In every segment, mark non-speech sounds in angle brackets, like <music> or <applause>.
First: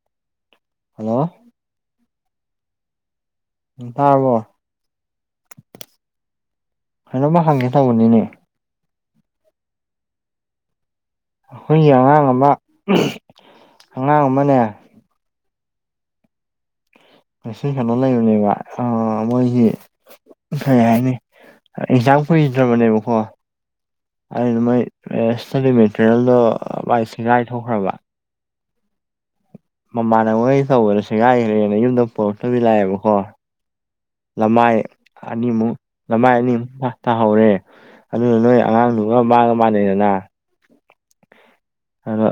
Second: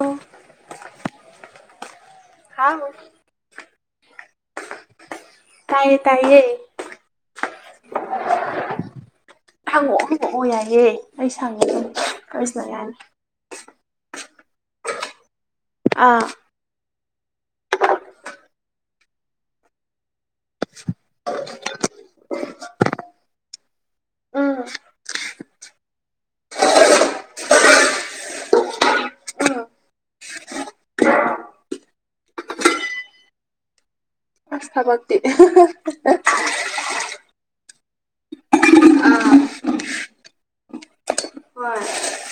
ꯑꯣ ꯍꯜꯂꯣ ꯍꯥꯎ ꯎꯝ ꯇꯥꯔꯕꯣ ꯇꯥꯏꯌꯦ ꯇꯥꯏꯌꯦ ꯀꯩꯅꯣꯝꯃ ꯍꯪꯒꯦ ꯇꯧꯕꯅꯤꯅꯦ ꯊꯪꯉꯣꯛꯗꯛꯑꯣ ꯌꯥꯏꯌꯦꯦ ꯑꯩꯈꯣꯏꯒꯤ ꯑꯉꯥꯡ ꯑꯃ ꯑꯉꯥꯡ ꯑꯃꯅꯦ ꯑꯥ ꯄꯁ ꯀꯩꯅꯣ ꯂꯩꯕꯅꯦꯕ ꯃꯣꯏꯁꯤ ꯐꯩ ꯍꯥꯏꯅꯤ ꯑꯦꯟꯖꯥꯡ ꯀꯨꯏꯗ꯭ꯔꯕꯅꯦꯕꯀꯣ ꯎꯝ ꯑꯩꯅ ꯃꯣꯏ ꯏꯁꯇꯗꯤ ꯃꯦꯇꯔꯤꯌꯦꯜꯗꯣ ꯥꯏ ꯁꯦꯒꯥꯏꯊꯣꯛꯈ꯭ꯔꯕ ꯃꯃꯥꯟꯅ ꯃꯣꯏ ꯇꯧꯕꯗ ꯁꯦꯒꯥꯏꯈ꯭ꯔꯦꯅ ꯌꯨꯝꯗ ꯄꯨꯣꯔꯛꯇꯕꯤ ꯂꯥꯛꯑꯦꯕꯀꯣ ꯂꯃꯥꯏ ꯑꯅꯤꯃꯨꯛ ꯂꯃꯥꯏ ꯑꯅꯤꯃꯨꯛ ꯇꯥꯍꯧꯔꯦ ꯑꯗꯨꯅ ꯅꯣꯏ ꯑꯉꯥꯡꯗꯨꯒ ꯃꯥꯡꯒ ꯃꯥꯟꯅꯩꯗꯅ ꯑꯗꯣ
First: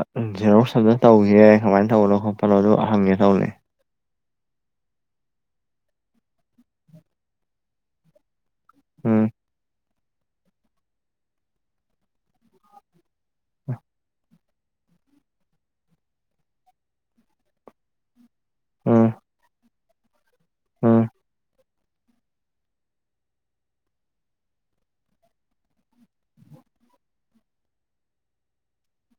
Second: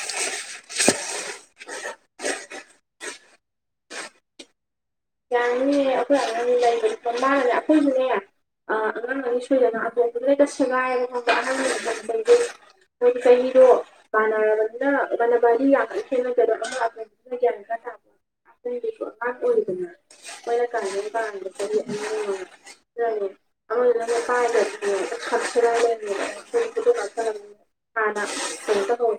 ꯦꯔꯧ ꯁꯝꯗ ꯇꯧꯒꯦ ꯀꯃꯥꯏꯅ ꯇꯧꯕꯅꯣ ꯈꯣꯠꯄꯅꯣ ꯑꯗꯨ ꯍꯪꯒꯦ ꯇꯧꯅꯤ ꯌꯥꯅꯤꯌꯦ ꯑꯩꯈꯣꯏ ꯑꯉꯥꯡ ꯂꯩꯕꯅꯤꯣꯕꯥꯅꯦ ꯑꯩꯈꯣꯏꯁꯨꯅꯦ ꯎꯝ ꯁꯣꯏꯗꯅ ꯑꯇꯣꯝꯗꯨꯗꯦꯗ ꯁꯦꯒꯥꯏꯑꯕ ꯈꯣꯠꯇ ꯑꯅꯝꯕ ꯃꯇꯝꯗꯗꯤ ꯃꯣꯏ ꯆꯍꯤꯗꯣ ꯀꯅꯥ ꯈꯦꯅꯔ ꯃ ꯀ ꯈ ꯊ ꯎꯝ ꯅꯔ ꯀ ꯎꯝ ꯀꯥ ꯑ ꯀꯥꯏ <unintelligible> ꯎꯝ ꯍꯅꯥ ꯍꯇ ꯍꯣ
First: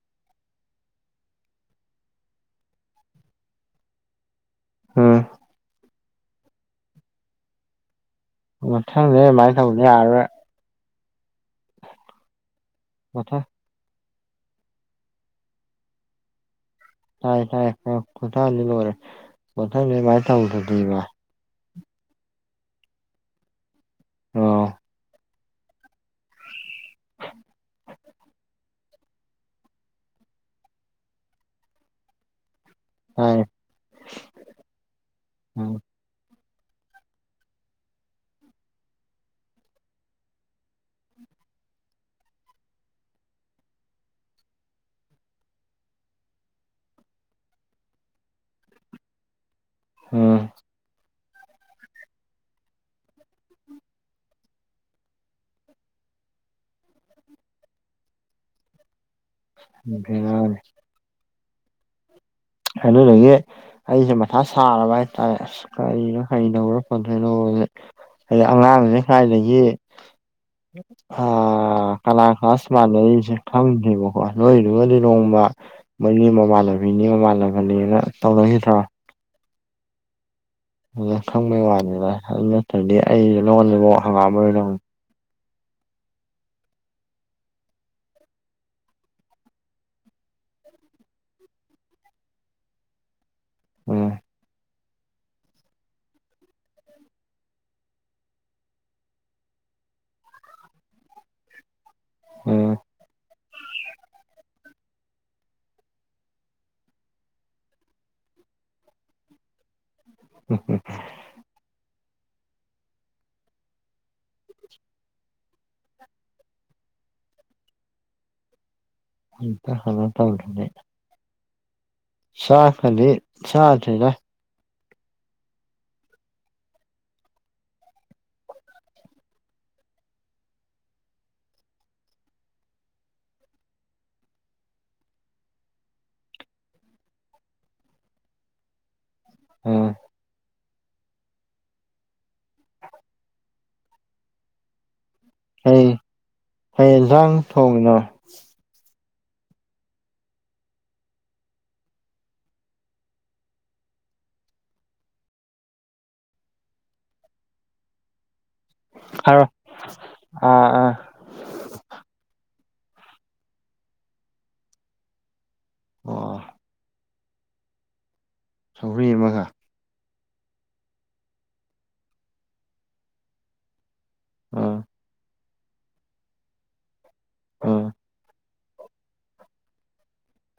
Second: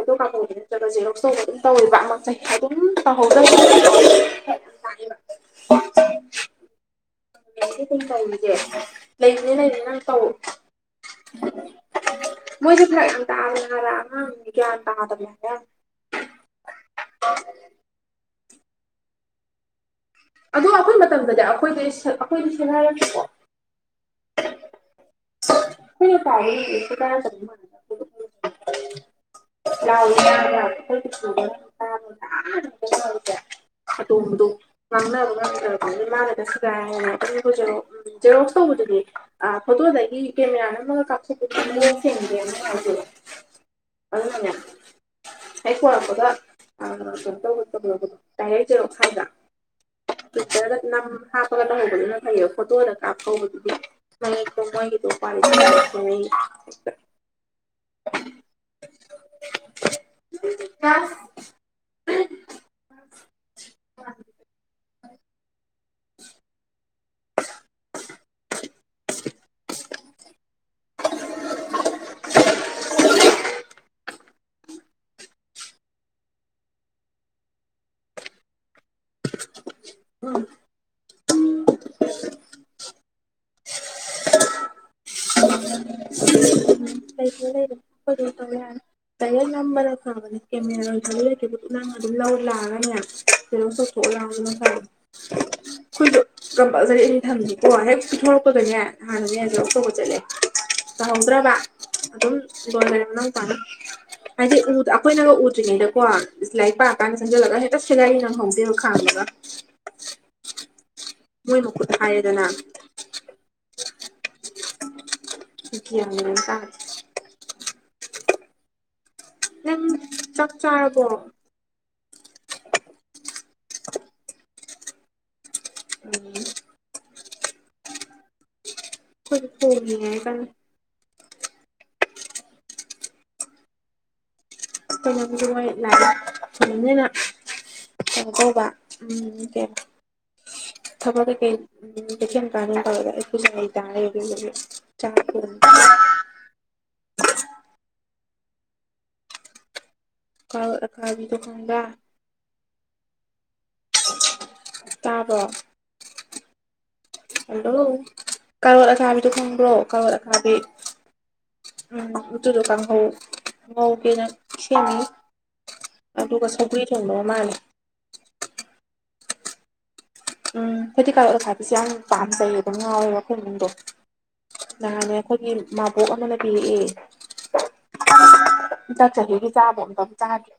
ꯑꯗꯨ ꯀꯥꯃꯧ ꯅꯠꯇ꯭ꯔꯒꯁꯦ ꯂꯧꯁꯣꯛꯒ ꯑꯗꯨꯝ ꯇꯧꯋꯕ ꯗ ꯑꯥ ꯗꯤ ꯀꯥꯏꯦ ꯃꯊꯪꯅꯦ ꯑꯗꯨꯃꯥꯏꯅ ꯇꯧꯕꯅꯦ ꯑꯥꯔ ꯃꯊꯥ ꯔ ꯇꯗ ꯂꯒ ꯆꯥꯏ ꯇꯥꯏ ꯀꯣꯟꯊꯗꯤ ꯂꯣꯏꯔꯦ ꯀꯣꯟꯊꯥꯡꯁ ꯑꯗꯨꯃꯥꯏꯅ ꯇꯧꯗꯗꯤꯕ ꯑꯩꯈꯣꯏꯗ ꯑꯩꯈꯣꯏꯗ ꯁꯦ ꯍꯥꯏꯔꯒꯦꯀꯣ ꯑꯥ ꯍ ꯇ ꯇꯔ ꯆ ꯂ ꯎ <unintelligible> ꯑ ꯍꯥꯏ ꯎꯝ ꯁꯤꯒꯥꯏ ꯑꯗꯨꯝ ꯄꯨꯖꯔꯛꯑꯣ ꯖꯦꯔꯣꯛꯁ ꯇꯧꯕꯗꯨꯗꯤ ꯐꯣꯇꯣꯗꯒꯤ ꯀꯦꯃꯦꯔꯥ ꯅꯝꯃꯒ ꯀꯥꯞꯊꯣꯛꯄꯒꯤꯑꯣꯡ ꯆꯦꯡꯒꯦꯅ ꯍꯥꯏꯖꯦ <unintelligible> ꯑꯉꯅ ꯍ ꯍꯔꯛꯄꯒ ꯀꯩꯅꯣ ꯇꯧ ꯇꯧꯕꯣ ꯇꯥꯏꯔꯩꯖꯔꯣ ꯈꯥꯏꯗ ꯎꯝ ꯇ꯭ꯋꯤꯇꯔꯗ ꯅꯝ ꯍꯥꯞꯄꯒ ꯇꯍꯧꯕꯗꯨꯅ ꯐꯩꯌꯦ ꯐꯣꯇꯣꯗ ꯀꯥꯞꯍꯧꯕꯗꯨꯗꯤ ꯃꯅꯤ ꯀꯃꯒꯤ ꯇꯧꯄꯥꯥꯟ ꯑꯗꯨ ꯀ ꯑꯗꯨꯗꯒꯤ ꯑꯩꯁꯦ ꯃꯊꯥ ꯁꯥꯔꯕ ꯍꯥꯏꯇꯥꯔꯦ ꯑꯁ ꯀꯔꯤꯅꯣ ꯀꯔꯤꯗꯧꯔꯣ ꯀ ꯊꯩꯅꯣ ꯍꯥꯏꯗꯩ ꯑꯉꯥꯡꯅ ꯁꯥꯏꯗꯒꯤ ꯀꯂꯥ ꯀ꯭ꯂꯥꯁ ꯃꯥꯟꯅꯔꯤꯁꯦ ꯈꯪꯗꯦꯕꯀꯣ ꯂꯣꯏꯔꯨꯔꯗꯤ ꯂꯣꯡꯕ ꯃꯣꯏꯅꯤ ꯃꯃꯥꯟꯂꯕꯤꯅꯤ ꯃꯃꯥꯟꯅꯕꯅꯤꯅ ꯇꯧꯅꯁꯤꯗꯔꯣ ꯎꯝ ꯑꯗ ꯈꯪꯕꯩ ꯋꯥꯅꯤꯅ ꯑꯗꯨ ꯅꯠꯇ꯭ꯔꯗꯤ ꯑꯩꯁꯨ ꯂꯧꯍꯜꯜꯂꯤꯕ ꯍꯪꯒꯥꯝ ꯃꯔ ꯂꯧ <unintelligible> ꯂꯩ ꯇ ꯌꯥꯦ ꯇꯌꯦꯜ ꯅꯝꯕꯗ ꯐꯕꯅꯦ ꯀꯦꯃꯦ ꯂꯩ ꯅꯪ ꯑꯗꯨꯝ ꯂꯧ ꯂꯥꯛꯑꯒꯅꯤ ꯐꯔꯣ ꯁꯣꯁꯣ ꯎꯝ ꯑꯔꯥꯡꯅ ꯁ <unintelligible> ꯑꯩꯈꯣꯏꯗꯣ ꯀꯔꯝꯕꯗꯤ ꯑ ꯊꯝꯗꯀꯣ ꯍꯦꯛ ꯄꯤꯊꯣꯔꯛꯄꯗꯅꯦ ꯍꯥꯟꯅꯗꯤ ꯍꯗ ꯑꯐꯧꯕ ꯆꯠꯂꯦ ꯇꯍꯧꯗ꯭ꯔꯕ ꯑꯗꯨꯝ ꯎꯝ ꯒꯣꯜ ꯂꯩꯔꯅ ꯇꯥꯅꯤ ꯍꯥꯏꯗꯤ ꯎ ꯑꯩꯈꯣꯏꯅꯒ ꯎꯗ꯭ꯔꯤꯉꯩꯗꯀꯣ ꯂꯥꯏꯛ ꯄꯥꯛꯀꯥꯟꯒ ꯆꯪꯖꯜꯂꯒ ꯍꯦꯛꯇ ꯁꯦꯒꯥꯏ ꯉꯪꯍꯧꯗꯦ ꯈꯥꯗꯒ ꯃꯣꯏꯕꯨ ꯍꯥꯏꯌꯦꯗꯅ ꯌꯥꯝ ꯇꯥꯦ ꯑꯝꯇ ꯅꯪ ꯀꯩꯅꯣ ꯆꯥꯛ ꯆꯥꯔꯕꯣ ꯁꯥ ꯐꯜꯂꯤ ꯁꯥꯇꯔ ꯎꯝ ꯐꯣꯏ ꯐ ꯍꯥꯏ ꯀ ꯣꯏ ꯂꯥꯛꯑ ꯑꯗꯨꯅꯤꯅ ꯀꯩꯅꯣ ꯇ ꯎꯝ ꯀ ꯎꯝ ꯊꯃꯒ ꯀꯩ ꯎꯝꯦꯟ ꯀꯥꯟ ꯐꯥꯎꯗ ꯄꯨꯖ ꯇꯔ ꯆꯥ ꯍꯩ ꯍꯩ ꯏꯟꯁꯥꯡ ꯊꯣꯡꯉꯤꯅꯣ ꯀ ꯀꯥꯒꯤꯗꯨꯀꯥꯟꯗ ꯇꯥꯕꯣ ꯍꯜꯂꯣ ꯀꯥꯔꯣꯠ ꯑꯀꯥꯕꯤꯗꯨꯣ ꯍꯥꯏꯔꯣ ꯈꯪꯕ꯭ꯔꯣ ꯀꯥꯔꯣꯠ ꯑꯀꯥꯕꯤ ꯑꯥ ꯑꯥ ꯎꯝꯇꯗꯨꯀꯥꯟ ꯍ ꯃ ꯀꯅ ꯁꯅꯤ ꯑꯣ ꯑꯗꯨꯒ ꯁꯧꯒ꯭ꯔꯤ ꯊꯣꯟꯕ ꯃꯥꯅꯦ ꯁꯧꯍꯔꯤ ꯑꯃꯒ ꯎꯝ ꯐꯦꯗꯤꯤꯀꯥꯔ ꯑꯣꯁꯥꯕꯤꯁꯦ ꯌꯥꯝ ꯄꯥꯝꯖꯩꯌꯦꯕꯣ ꯉꯥꯎꯋꯦꯕꯣꯏꯅꯨꯡꯗꯣ ꯑꯥ ꯅꯪꯅꯦ ꯑꯩꯈꯣꯏꯒꯤ ꯃꯥꯕꯣꯛ ꯑꯃꯅꯕꯤꯔꯛꯑꯦ ꯑꯣ ꯆꯠꯆꯒꯒꯤ ꯆꯥꯕ ꯑꯝꯇ ꯆꯥꯗꯦ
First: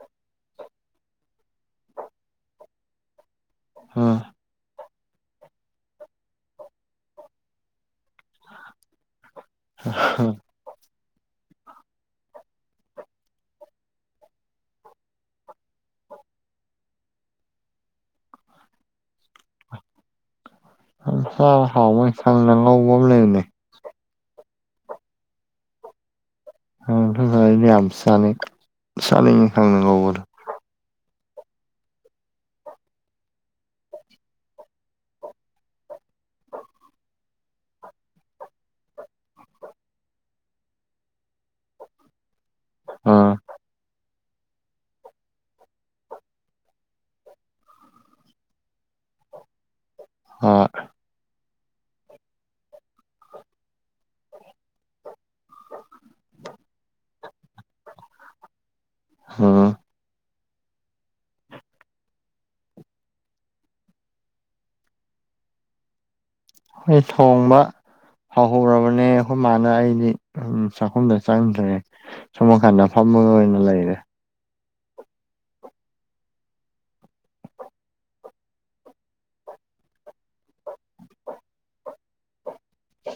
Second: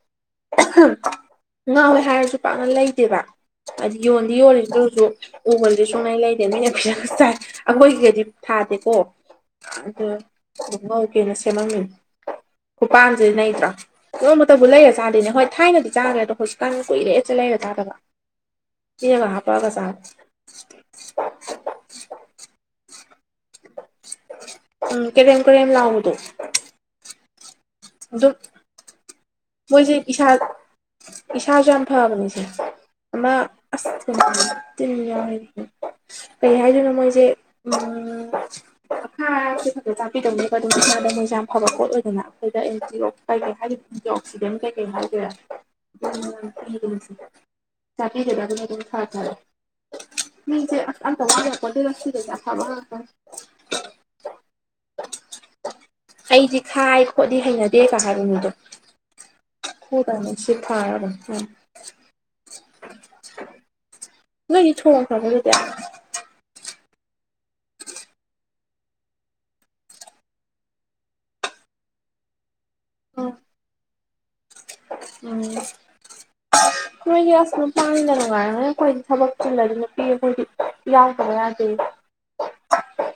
ꯉꯥꯎꯋꯦ ꯍꯥꯏꯔꯁꯨ ꯄꯥꯛꯅ ꯂꯩꯇꯦꯕ ꯍꯥꯏ ꯌꯣꯟꯕ ꯐ ꯑꯣꯏꯣꯔꯤꯁꯤꯁꯨ ꯎꯃꯜꯗꯤ ꯁꯨꯡꯉꯩ ꯂꯩꯗꯦ ꯃꯤꯅ ꯐꯤꯖ ꯆꯥꯏ ꯑꯩꯈꯣꯏꯒꯤꯒꯗꯤ ꯊꯥꯗꯦꯀꯣ ꯑꯗ ꯑꯥ ꯉꯧꯀꯦꯅ ꯁꯦꯝꯃꯝꯃꯤ ꯈꯨꯄꯥꯟꯁꯤꯦ ꯅꯇ꯭ꯔꯥ ꯀꯩꯅꯣꯝꯇꯕꯨ ꯂꯩꯔ ꯆꯥꯗꯦꯅꯦ ꯍꯣꯏ ꯊꯥꯏꯅꯗꯤ ꯆꯥꯈ꯭ꯔꯦ ꯑꯗꯣ ꯍꯧꯖꯤꯛꯀꯥꯟ ꯀꯨꯏꯔꯦꯠ ꯆꯦ ꯂꯩꯔ ꯆꯥꯗꯕ ꯌꯦ ꯀ ꯍꯥ ꯄꯒ ꯁꯥ ꯌꯥꯝ ꯆ ꯍꯥꯎꯕꯩ ꯁꯪꯅ ꯉꯧꯕ ꯑꯃ ꯂꯩꯕꯅꯦ ꯎꯝ ꯀꯗꯦꯝ ꯀꯦꯝ ꯂꯥꯎꯨꯗꯧ ꯑꯅꯦ ꯌꯥꯝ ꯁꯅ ꯃꯣꯏꯁꯦ ꯏꯁꯥ ꯏꯁꯥꯁꯨ ꯌꯥꯝ ꯐꯕꯅꯤꯁꯦ ꯃ ꯑꯁ ꯇ ꯌꯥ ꯀꯩ ꯍꯥꯏꯗꯨꯅ ꯃꯣꯏꯁꯦ ꯎ ꯑꯥꯥꯁ ꯈꯛꯇ ꯇꯥꯛꯄꯤꯗꯧꯅꯦꯕꯣ ꯑꯗꯨꯝ ꯏꯁꯥꯗ ꯃꯣꯏꯁꯦ ꯌꯥꯝ ꯐꯕ ꯄꯣꯠ ꯑꯣꯏꯗꯅ ꯑꯩꯈꯣꯏꯗ ꯑꯦꯟ ꯑꯣ ꯑꯥ ꯀꯩ ꯍꯥꯏ ꯑꯣꯛꯁꯤꯗꯦꯟ ꯀꯩꯀꯩ ꯍꯥꯏꯒꯦꯔꯥ ꯆꯄꯤꯔꯤꯗꯕ ꯑꯗꯨꯃ ꯇ ꯊꯔ ꯊꯔꯑꯣ ꯑꯥ ꯃꯤꯦ ꯑꯗ ꯋꯥꯦ ꯀꯣꯗꯤ ꯂ ꯑ ꯊꯕ ꯑꯩꯗꯤ ꯈꯥꯏ ꯈꯣꯠꯂꯤ ꯍꯩꯅꯗꯦ ꯀ ꯍꯥꯏꯕ ꯃꯤꯗꯣ ꯎꯝ ꯍꯔꯅꯤ ꯁꯤ ꯊꯔ ꯎ ꯅꯗꯤ ꯊꯃꯥ ꯐꯅ ꯂꯩꯗꯦ ꯑꯩꯈꯣꯏ ꯊꯣꯡꯕ ꯍꯍ ꯃ ꯑꯩꯈꯣꯏ ꯑꯩꯗꯤ ꯆꯥꯛꯈꯨꯝꯗ ꯆꯪꯗ꯭ꯔꯦ ꯁꯨꯝꯃꯀꯥꯟꯗ ꯐꯝꯕꯒ ꯑꯣꯏꯅ ꯂꯩꯔꯦ ꯎꯝ <unintelligible> ꯃꯣꯏꯒꯤ ꯑꯁ ꯅꯨꯄꯥꯅꯤꯗ ꯅꯨꯡꯉꯥꯏꯔꯉꯩ ꯑꯩꯈꯣꯏ ꯊꯕꯛ ꯆꯤꯜꯂꯗꯤ ꯅꯨꯄꯤ ꯑꯩꯈꯣꯏꯗꯤ ꯌꯥꯎꯗꯕ ꯌꯥꯗꯦ <unintelligible>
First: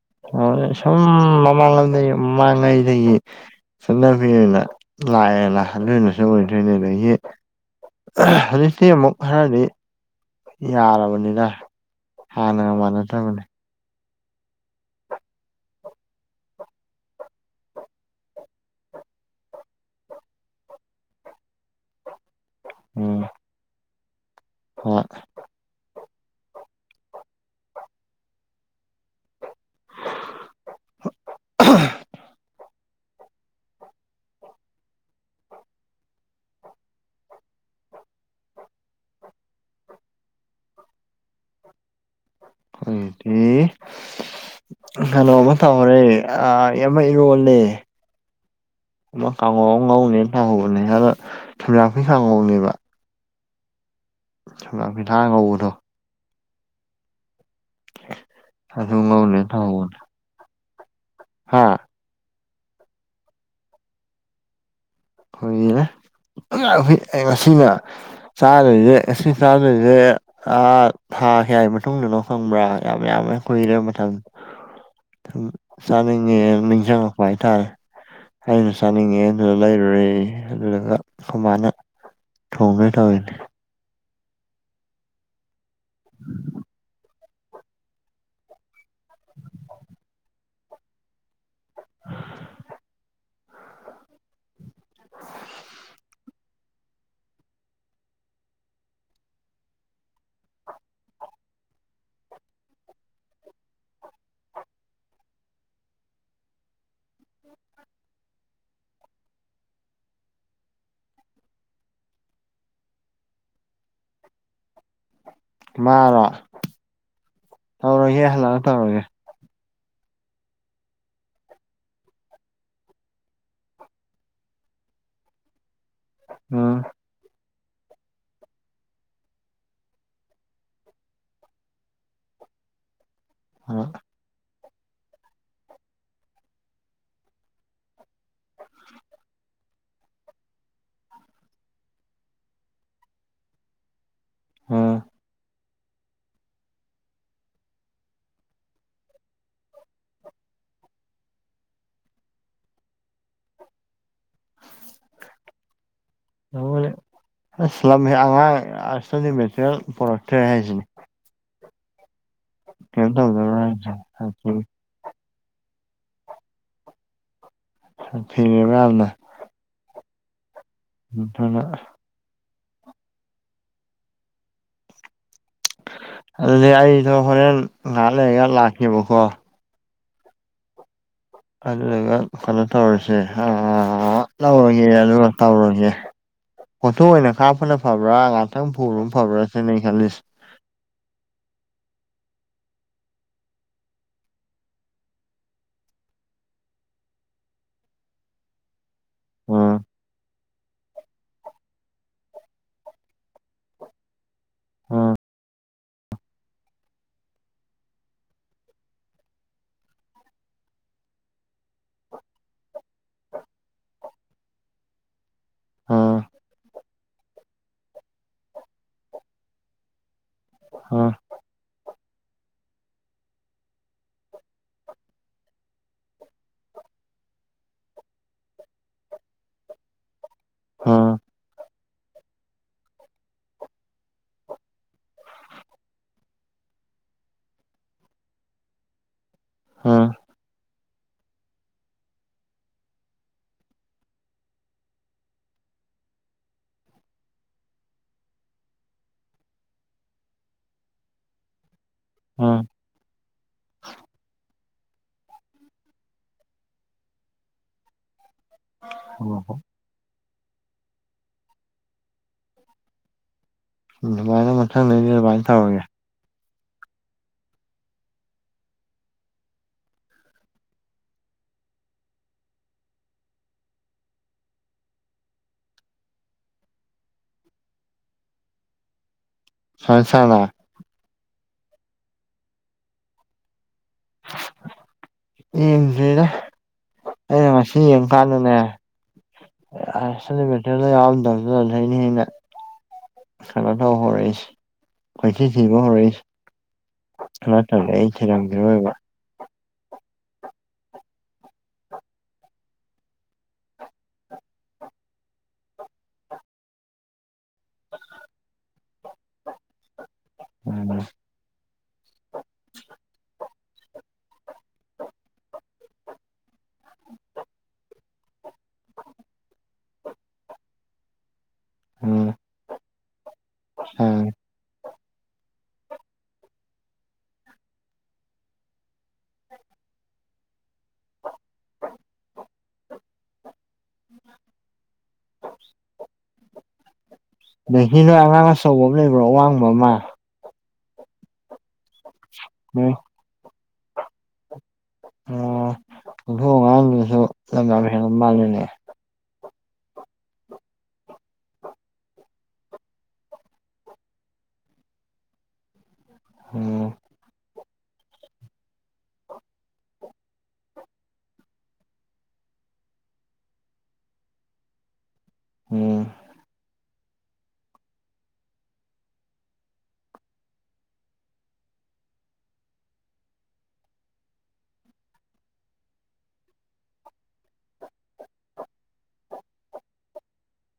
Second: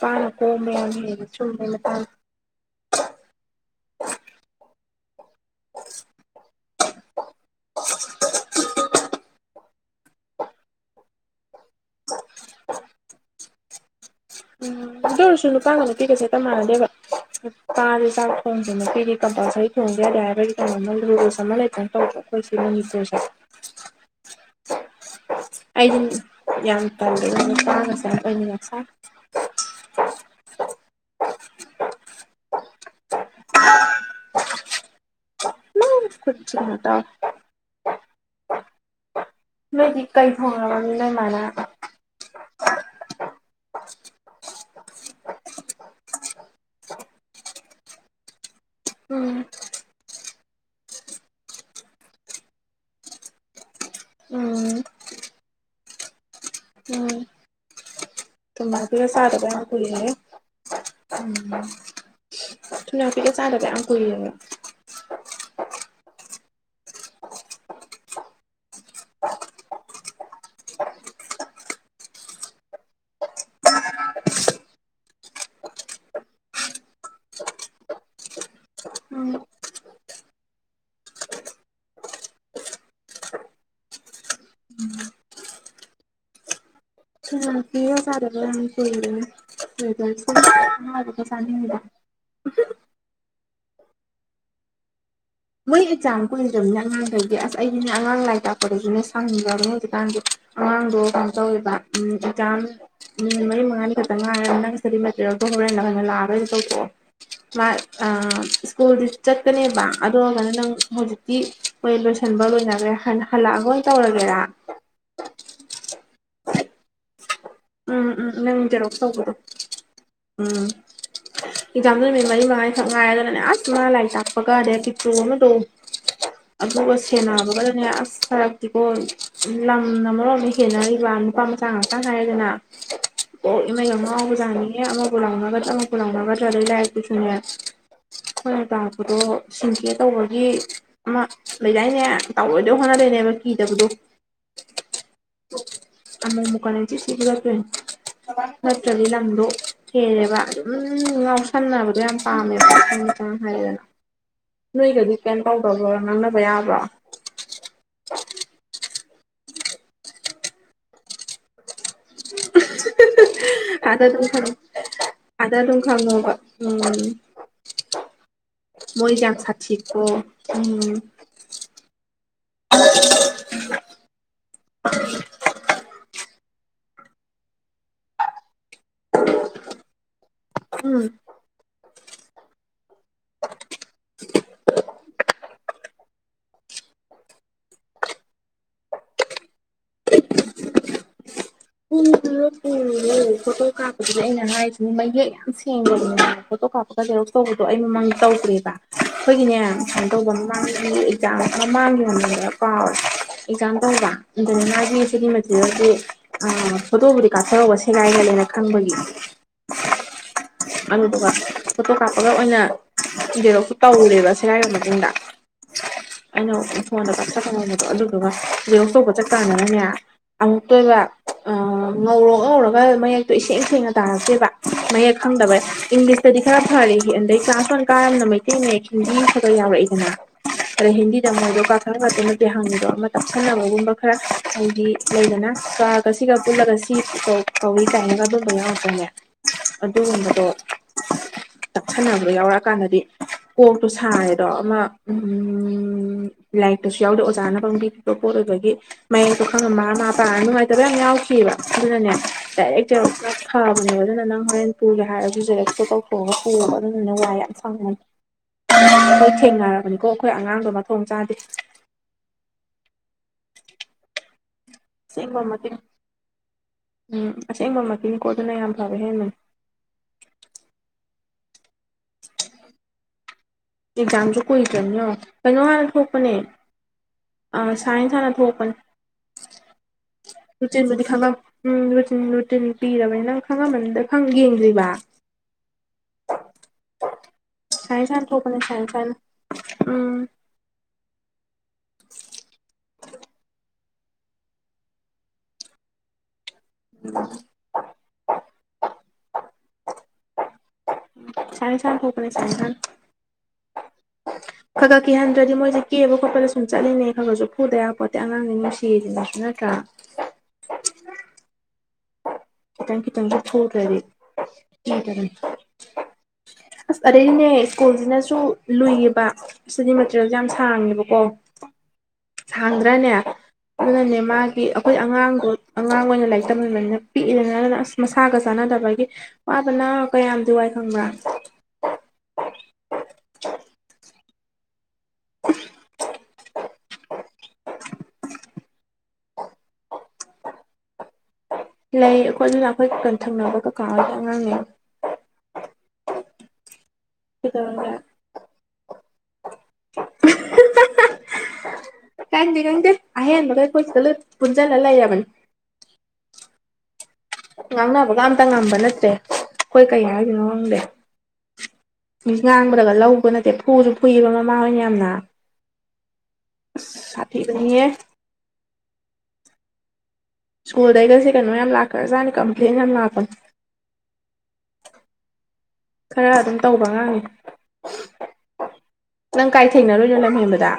ꯄꯥꯅ ꯀꯣ ꯃꯅꯤ ꯆꯨꯝꯃꯦ ꯄ ꯃꯥꯡꯉꯩꯗꯒꯤꯌꯦ ꯆꯠꯅꯕꯤꯤꯦꯅ ꯂꯥꯛꯑꯦꯅꯜꯂꯅꯁꯨ ꯑꯣꯏꯗꯣꯏꯅꯦ ꯑꯗ ꯍ ꯁꯤ ꯑꯃꯛ ꯈꯔꯗꯤ ꯌꯥꯔꯕꯅꯤꯅ ꯍꯥꯟꯅꯒ ꯃꯥꯟꯅꯗꯕꯅꯤ ꯎꯝ ꯑꯗꯨ ꯑꯣꯏꯔꯁꯨ ꯅꯨꯄꯥꯒ ꯅꯨꯄꯤꯒꯁꯦꯛꯇ ꯃꯥꯟꯅꯗꯦꯕ ꯀꯥꯥꯁꯦ ꯆꯥꯛ ꯊꯣꯡꯗꯦꯅ ꯀꯩꯗꯤ ꯀꯕꯥꯁ ꯊꯣꯡꯒ ꯌꯥꯗꯦ ꯍꯥꯏꯕꯒꯤ ꯀꯩꯅꯣꯝꯃ ꯔꯨꯜꯁ ꯑꯃ ꯂꯩꯇꯅ ꯇꯧꯕ ꯀꯁꯁꯦ ꯎꯝ ꯍꯣꯏ ꯑꯩꯗꯤ ꯌꯥꯝ ꯄꯜꯗꯦ ꯃꯆꯥ ꯃꯁ ꯑꯣꯏ ꯃꯁ <unintelligible> <unintelligible> ꯈꯨ ꯆꯤꯡꯗ ꯅꯣꯏꯗꯤ ꯀꯩ ꯊꯣꯡꯉꯕ ꯃꯤ ꯂꯩꯃꯥꯟꯅꯕ ꯑꯗꯤ ꯀꯩꯅꯣꯃ ꯇꯧꯈꯔꯦ ꯌꯥꯝ ꯏꯔꯣꯜꯂꯦ ꯃꯥ ꯎꯝ ꯀꯥꯡꯉꯧ ꯑꯃ ꯉꯧꯅꯦꯅ ꯊꯥꯍꯧꯕꯅꯦ ꯍꯥꯟꯅ ꯊꯨꯝꯖꯥꯡꯈꯩꯁꯥ ꯉꯧꯅꯦꯕ ꯎꯝ ꯊ ꯊꯥꯡ ꯉꯧꯕꯗꯣ ꯎꯝ ꯑꯗꯨ ꯃꯕꯤꯌꯥ ꯉꯧꯅꯦꯅ ꯁꯔꯗꯅ ꯇꯧꯍꯧꯕꯅꯦ ꯄꯨꯏꯅꯦ ꯎꯝ ꯍꯥ ꯊꯅꯄꯤꯒ ꯆꯗꯦ ꯑ ꯀ ꯍꯣꯏꯅꯦ ꯉꯁꯤꯅ ꯆꯥꯔꯁꯦ ꯆꯥꯅꯦ ꯑ ꯊꯥ ꯀꯌꯥꯒꯤ ꯃꯇꯨꯡꯗꯅꯣ ꯈꯪꯕ꯭ꯔꯥ ꯌꯥꯝ ꯌꯥꯝ ꯀꯨꯏꯔꯕ ꯃꯇꯝ ꯆ ꯅꯅꯦ ꯅ ꯆꯅ ꯀ ꯍꯥꯏꯇꯥꯔꯦ ꯑꯩꯅ ꯎꯝ ꯆꯥꯅꯤꯡꯉꯦ ꯂꯩ ꯇꯨꯔꯦ ꯑꯗꯨꯗꯨꯒ ꯁꯃꯥꯏꯅ ꯊꯣꯡꯅ ꯇꯧꯋꯅꯤ ꯁꯤꯔꯒꯦ ꯐ ꯃꯣꯏ ꯑꯦꯛꯖꯥꯝ ꯀꯨꯏꯗ꯭ꯔꯕꯅꯤ ꯑꯉꯥꯡꯈꯗꯤ ꯑꯁ ꯑꯩꯒꯤꯅꯦ ꯑꯉꯥꯡ ꯂꯥꯏꯔꯤꯛ ꯇꯥꯛꯄꯗꯁꯨ ꯅꯣꯏ ꯁꯪꯖꯔꯅꯤ ꯍꯧꯖꯤꯛꯀꯥꯟꯗꯤ ꯑꯉꯥꯡꯗꯣ ꯀꯩꯅꯣ ꯇꯧꯋꯦꯕ ꯎꯝ ꯑꯦꯛꯖꯥꯝ ꯃꯤ ꯃꯔꯤ ꯃꯉꯥꯟꯅꯤ ꯀꯇꯉ ꯁꯗꯤ ꯃꯥꯅꯔ ꯇꯣ ꯃꯥ ꯑ ꯁꯀꯨꯜ ꯆꯀꯅꯤ ꯑꯗꯨꯔꯒꯅ ꯅꯪ ꯍꯧꯖꯤꯛꯇꯤ ꯍꯣꯏ ꯂꯣꯏꯁꯤꯟꯕ ꯂꯣꯏꯅꯈ꯭ꯔꯦ ꯍꯜꯂꯛꯑꯒ ꯑꯣꯏꯅ ꯇꯧꯔꯒꯦꯔꯥ ꯃꯥ ꯎꯝ ꯎꯝ ꯅꯪ ꯦꯔꯣ ꯇꯧꯔꯒꯦ ꯇꯧꯕꯗꯣ ꯎꯝ ꯑꯦꯛꯖꯥꯝꯗ ꯅꯨꯃꯤꯠ ꯃꯔꯤ ꯃꯉꯥꯏꯈꯛ ꯉꯥꯏꯔꯗꯅꯅꯦ ꯑꯁ ꯉꯥ ꯂꯥꯏꯔꯤꯛ ꯆꯥꯛꯄꯒꯔꯦ ꯀꯤꯆꯨ ꯑꯃ ꯇꯣꯑꯣ ꯑ ꯎꯝ ꯀꯁ ꯁꯦꯟꯅꯅꯕꯒꯗꯅꯦ ꯑꯁ ꯐꯔꯛꯇꯤꯀꯣ ꯂꯝ ꯑꯃꯔꯣꯝꯗ ꯍꯦꯟꯅꯔꯤꯕ ꯅꯨꯄꯥ ꯃꯆꯥ ꯉꯥꯛꯇ ꯍꯥꯏꯔꯗꯅ ꯑꯣ ꯏꯃꯩ ꯑꯃꯕꯖꯥꯅꯤ ꯑꯃꯥꯕꯨ ꯂꯥꯡꯅꯒꯠ ꯑ ꯑꯃꯃꯕꯨ ꯀꯧꯕ ꯂꯥꯡꯉꯒꯠꯔ ꯂꯥꯏꯀꯤ ꯁꯅꯦꯌꯥ ꯍꯣꯏ ꯇꯥꯛꯄꯗꯣ ꯁꯤꯡꯒꯦ ꯇꯧꯕꯒꯤ ꯑꯃ ꯂꯩꯗꯥꯏꯅꯦ ꯇꯥꯎꯑꯣꯏꯗꯣꯏ ꯍꯣꯠꯅꯔꯅꯦꯕ ꯀꯤꯗꯕꯗꯣ ꯑꯣꯥ ꯑꯃꯃ ꯃꯀ ꯂꯩ ꯁꯤꯈꯤꯕꯈꯤꯕ ꯐ꯭ꯔꯦꯟ ꯍꯠꯇꯒꯤ ꯂꯝꯗꯣ ꯍꯦꯔꯦꯕ ꯑꯗꯨꯝ ꯉꯥꯎꯁꯕꯗꯣ ꯌꯥꯝ ꯄꯥꯝꯃꯦꯕ ꯑꯡ ꯍꯥꯏꯑꯣ ꯅꯣꯏꯒꯗꯤ ꯀꯩꯅꯣ ꯇꯧꯗꯕ꯭ꯔꯣ ꯉꯥꯡꯅꯕ ꯌꯥꯕ꯭ꯔꯣ ꯑꯂꯝ ꯑꯉꯥꯡ ꯑꯁꯅꯤ ꯃꯦꯇꯔꯤꯌꯦꯜ ꯄ ꯄꯨꯣꯔꯛꯇ꯭ꯔꯦ ꯍꯥꯏꯁꯤꯅꯦ ꯀꯩꯅꯣ ꯇꯧꯗꯕ꯭ꯔꯥ ꯍꯥꯏꯁꯦ ꯑꯗ ꯊ ꯈꯔ ꯑꯗꯥ ꯇꯝ ꯈꯥ ꯃꯣ ꯎꯝ ꯁꯥꯊꯤꯔꯦꯕ ꯌꯥꯝꯅ ꯃꯣꯏ ꯌꯥ ꯁꯤꯀꯣ ꯎꯝ ꯎ ꯍꯅ ꯑꯗꯨꯗꯤ ꯑꯩꯗꯣ ꯍꯣꯔꯦꯟ ꯉꯥꯏꯍꯥꯛ ꯂꯩꯔꯒ ꯂꯥꯛꯀꯦꯕꯀꯣ ꯎꯝ ꯑꯗꯨꯒ ꯀꯩꯅꯣ ꯇꯧꯔꯁꯦ ꯂꯧꯔꯒꯦ ꯑꯗꯨꯒ ꯇꯧꯔꯒꯦ ꯐꯣꯇꯣ ꯑꯣꯏꯅ ꯀꯥꯞꯄꯅ ꯐꯕ꯭ꯔꯥ ꯉꯥꯛꯇꯪ ꯐꯔꯨ ꯐꯕ꯭ꯔꯥ ꯁꯦꯅ ꯈꯜꯂꯤꯁꯦ ꯀꯟꯔꯣ ꯇ ꯑꯣ ꯐꯣꯇꯣ ꯀꯥꯞꯄꯗꯨꯗ ꯑꯩꯅ ꯍꯥꯏꯔꯤꯁꯤꯅꯤ ꯃꯌꯦꯛ ꯌꯥꯝ ꯁꯦꯡꯗꯕꯅꯤꯅ ꯐꯣꯇꯣ ꯀꯥꯞꯄꯒ ꯂꯩꯔꯦ ꯑ ꯇꯧꯕꯗꯣ ꯑꯩ ꯃꯃꯥꯡ ꯇꯧꯗ꯭ꯔꯦꯕ ꯑꯩꯈꯣꯏꯒꯤꯅꯦ ꯎꯝ ꯁꯨꯃꯥꯏꯅ ꯇꯧꯗꯅ ꯃꯥꯡ ꯑꯦꯛꯖꯥ ꯈꯅ ꯃꯥꯡꯈꯤꯕ ꯍꯅꯤꯡꯅꯦꯕ ꯀꯥꯎꯦ ꯑꯦꯛꯖꯥꯝ ꯇꯧꯕ ꯑꯗꯨꯅ ꯃꯥꯒꯤ ꯎꯝ ꯁꯤꯒꯤ ꯃꯆꯒꯤ ꯐꯣꯇꯣꯕꯨꯗꯤ ꯀꯥꯊꯍꯧꯕꯁꯦ ꯍꯤꯒꯥꯏꯒꯦꯜꯂꯅ ꯈꯪꯕꯒꯤ ꯇꯥꯗꯔꯦ <inaudible> ꯑꯗꯨꯗꯨꯒ ꯐꯣꯇꯣ ꯀꯥꯞꯄꯒ ꯑꯣꯏꯅ ꯏꯔꯣꯁꯨ ꯇꯧꯔꯨꯔꯦꯕ ꯁꯦꯔꯥꯏꯔ ꯃꯇꯨꯡꯗ ꯎꯝ ꯑꯩꯅ ꯐꯣꯟꯗ ꯀꯥꯞꯊꯠꯀꯕꯗꯣ ꯑꯗꯨꯗꯨꯒ ꯔꯦꯡ ꯇꯧꯕ ꯆꯠꯀꯥꯅꯤꯅꯅꯦ ꯑꯃꯨꯛꯛꯇꯣꯏꯕ ꯎꯝ ꯑ ꯉꯧꯔꯣ ꯉꯧꯔ ꯃꯌꯦꯛꯇꯣ ꯏꯁꯦꯡ ꯁꯦꯡꯅ ꯇꯥꯔꯁꯦꯕ ꯃꯌꯦꯛ ꯈꯪꯗꯕ ꯏꯪꯂꯤꯁꯇꯗꯤ ꯈꯔ ꯐꯔ ꯑꯗꯩ ꯀ꯭ꯂꯥꯁ ꯋꯥꯟ ꯀꯔꯝꯅ ꯃꯩꯇꯩ ꯃꯌꯦꯛ ꯍꯤꯟꯗꯤ ꯈꯕ ꯌꯥꯎꯔꯛꯏꯗꯅꯣ ꯑꯗ ꯎꯝ ꯍꯤꯟꯗꯤꯗ ꯃꯣꯏꯗꯣ ꯄꯥ ꯈꯔ ꯉꯥꯛꯇ ꯅꯠꯇꯦ ꯍꯪꯉꯤꯗꯣ ꯑꯃ ꯇꯛꯁꯤꯟꯅꯕꯒꯨꯝꯕ ꯈꯔ ꯍꯥꯏꯗꯤ ꯂꯩꯗꯅ ꯀꯒ ꯁꯤꯒ ꯄꯨꯜꯂꯒ ꯁꯤ ꯀꯣ ꯇꯧꯏꯤ ꯇꯥꯏꯒ ꯑꯗꯨꯒꯕ ꯌꯥꯎꯄꯅꯦ ꯎꯝ ꯑꯗꯨꯒꯨꯝꯕꯗꯣ ꯇꯛꯁꯟꯅꯅꯕ ꯌꯥꯎꯔꯛꯑꯀꯥꯟꯗꯗꯤ ꯀꯣꯛꯇꯣ ꯁꯥꯔꯦꯗꯣ ꯑꯃ ꯎ ꯂꯥꯏꯔꯤꯛꯇꯁꯨ ꯌꯥꯎꯗꯦ ꯑꯣꯖꯥꯅ ꯐꯪꯗꯤ ꯑꯣ ꯄꯣꯠ ꯑꯣꯏꯕꯒꯤ ꯃꯌꯦꯛꯇꯣ ꯈꯪꯉꯝ ꯃꯥ ꯃꯥ ꯄꯥꯔꯒ ꯅꯨꯡꯉꯥꯏꯇꯕ ꯌꯥꯝ ꯌꯥꯎꯈꯤꯕꯑꯕ ꯁꯤꯅꯅꯦ ꯎꯝ ꯑꯦꯛꯛꯇꯦꯔ ꯐꯥꯕꯅꯦꯕ ꯑꯗꯨꯅ ꯅꯪ ꯍꯣꯔꯦꯟ ꯄꯨꯒꯦ ꯍꯥꯏꯔꯒ ꯨꯖꯦꯔꯦꯛꯇꯣ ꯇꯧꯊꯣꯛꯑꯒ ꯄꯨꯑꯕ ꯑꯗꯨꯃꯥꯏꯅ ꯋꯥꯏ ꯌꯥꯝ ꯐꯪꯉꯅꯤ ꯍꯣꯏ ꯍꯈꯣꯏ ꯊꯦꯡꯅꯔꯕꯅꯤꯀꯣ ꯑꯩꯈꯣꯏ ꯑꯉꯥꯡꯗꯣ ꯃꯊꯣꯡ ꯆꯥꯗꯦ ꯎꯝ ꯃꯥ ꯑꯁꯦꯡꯕ ꯃꯇꯤꯟ ꯎꯝ ꯑꯁꯦꯡꯕ ꯃꯇꯤꯟꯀꯣ ꯑꯗꯨꯅ ꯌꯥꯝ ꯐꯕꯦ ꯍꯦꯟꯅꯅꯤ ꯇꯗꯔ꯭ꯦ <inaudible> ꯑꯦꯛꯖꯥꯝꯁꯨ ꯀꯨꯏꯗ꯭ꯔꯅꯤꯅꯣ ꯀꯩꯅꯣ ꯍꯥꯟ ꯊꯣꯛꯄꯅꯦ ꯑꯥ ꯁꯥꯏꯟ ꯍꯥꯟꯅ ꯊꯣꯛꯄꯅꯤ ꯁꯥꯏꯟꯁ ꯍꯥꯟꯅ ꯔꯨꯇꯤꯟꯕꯨꯗꯤ ꯈꯪꯉꯝ ꯔꯨꯇꯤꯟ ꯔꯨꯇꯤꯟ ꯄꯤꯔꯕꯅꯤ ꯅꯪ ꯈꯪꯉꯝꯃꯅꯤꯗ ꯈꯪ ꯌꯦꯡꯗ꯭ꯔꯤꯕ ꯌꯦꯡꯗꯦꯗ ꯑꯩꯅ ꯉꯁꯤ ꯏꯁꯥ ꯌꯦꯡ ꯏꯁꯥꯅ ꯊꯣꯛꯄꯅꯦ ꯏꯁꯥ ꯏꯁꯥꯅ ꯎꯝ <unintelligible> ꯈꯅꯥꯊ ꯍꯧꯔꯛꯏꯁ ꯀꯣꯏꯊꯤꯊꯤꯕ ꯍꯧꯔꯛꯏꯁ ꯎꯝ <unintelligible> ꯁꯥꯡꯉ ꯁꯥꯟ ꯈꯛꯅꯦ ꯁ ꯁꯥꯟ ꯈ ꯈꯛ ꯀꯦꯍꯟꯗ꯭ꯔꯗꯤ ꯃꯣꯏꯁꯦ ꯀꯦꯕ ꯈꯣꯠꯄꯗ ꯁꯨꯝ ꯆꯠꯂꯤꯉꯩ ꯈꯒꯠꯁꯨ ꯐꯨꯗꯕꯕ ꯈꯣꯠꯇꯦ ꯑꯉꯥꯡꯁꯩ ꯅꯨꯡꯁꯤꯁꯤ ꯂꯥꯛꯁꯨ ꯅꯠꯇ꯭ꯔꯥ ꯎꯝ ꯈꯤꯇꯪꯀꯤꯈꯤꯇꯪ ꯊꯣꯠ ꯔꯔꯤ ꯇꯔꯦ ꯑꯁ ꯑꯗꯩꯅꯦ ꯁ꯭ꯀꯨꯜꯁꯤꯅꯁꯨ ꯂꯨꯏꯌꯦꯕ ꯁꯤꯗꯤ ꯃꯇꯦꯦꯔꯤꯌꯦꯜꯁꯦ ꯌꯥꯝ ꯁꯥꯡꯉꯦꯕꯀꯣ ꯎꯝ ꯁꯥꯡꯗ꯭ꯔꯅꯦ ꯑꯗꯨꯅꯅꯦ ꯎꯝ ꯃꯥꯒꯤ ꯑꯩꯈꯣꯏ ꯑꯉꯥꯡꯗꯣ ꯑꯉꯥꯡ ꯑꯣꯏꯅ ꯂꯥꯏꯔꯤꯛ ꯇꯝꯃꯤꯕꯅꯤꯅ ꯄꯤꯛꯏꯕꯅꯤ ꯑꯗꯨꯅ ꯑꯁ ꯃꯁꯥꯒ ꯆꯥꯟꯅꯗꯕꯒꯤ ꯋꯥꯕꯅ ꯀꯌꯥꯝꯗꯤ ꯋꯥꯏ ꯈꯪꯕ꯭ꯔꯥ <unintelligible> <unintelligible> <unintelligible> ꯑꯉꯥꯡ ꯑꯆꯧꯕ ꯑꯃ ꯂꯩꯕ꯭ꯔꯣ ꯑꯋꯥꯡꯕ ꯑꯃ ꯂꯩ ꯑꯩꯈꯣꯏ ꯑꯗꯨꯅ ꯑꯩꯈꯣꯏ ꯅꯣꯏ ꯀꯀꯟ ꯊꯪꯅꯕ ꯀꯀꯥ ꯑꯉꯥꯡꯅꯦ ꯑꯣ ꯑꯗꯨ ꯑꯉꯥꯡꯗꯨꯁꯨ ꯂꯝ ꯌꯥꯝ ꯀꯩꯗꯧꯔꯒ ꯍꯦꯟꯕ ꯃꯥꯜꯂꯦꯅꯦ ꯈꯪꯗꯦ ꯈꯪꯗꯦ ꯑꯍꯦꯟꯕꯈꯩ ꯑꯩꯩꯈꯣꯏ ꯄꯨꯜꯂꯞ ꯄꯨꯟꯖꯤꯜꯂ ꯂꯩꯔꯕꯅꯦ ꯎ ꯉꯥꯡꯅꯕꯒ ꯑꯝꯇ ꯉꯝꯕ ꯅꯠꯇ꯭ꯔꯦ ꯑꯩꯈꯣꯏ ꯀꯩ ꯍꯥꯏꯗꯣꯏꯅꯣ ꯈꯪꯗꯦ ꯉꯥꯡꯕꯗꯒ ꯂꯧꯕ ꯅꯠꯇꯦ ꯐꯨꯁꯨ ꯐꯨꯏꯌꯦꯕ ꯃꯃꯥ ꯍꯣꯏꯅ ꯌꯥꯝꯅ ꯑꯣ ꯑ ꯁꯥꯇꯤ ꯕꯅꯤꯍꯦ ꯁ꯭ꯀꯨꯜꯗꯩꯒꯁꯦ ꯀꯩꯅꯣ ꯌꯥꯝ ꯂꯥꯛꯈ꯭ꯔꯥꯖꯥꯠꯅꯦ ꯀꯝꯄ꯭ꯂꯦꯟ ꯌꯥꯝ ꯂꯥꯛꯄꯅꯤ ꯈꯔ ꯑꯗꯨꯝ ꯇꯧꯕ ꯑꯉꯥꯡꯅꯤ ꯅꯪ ꯀꯥꯏ ꯊꯦꯡꯅꯔꯨꯏꯅꯣ ꯂꯝꯍꯦꯟꯕꯗ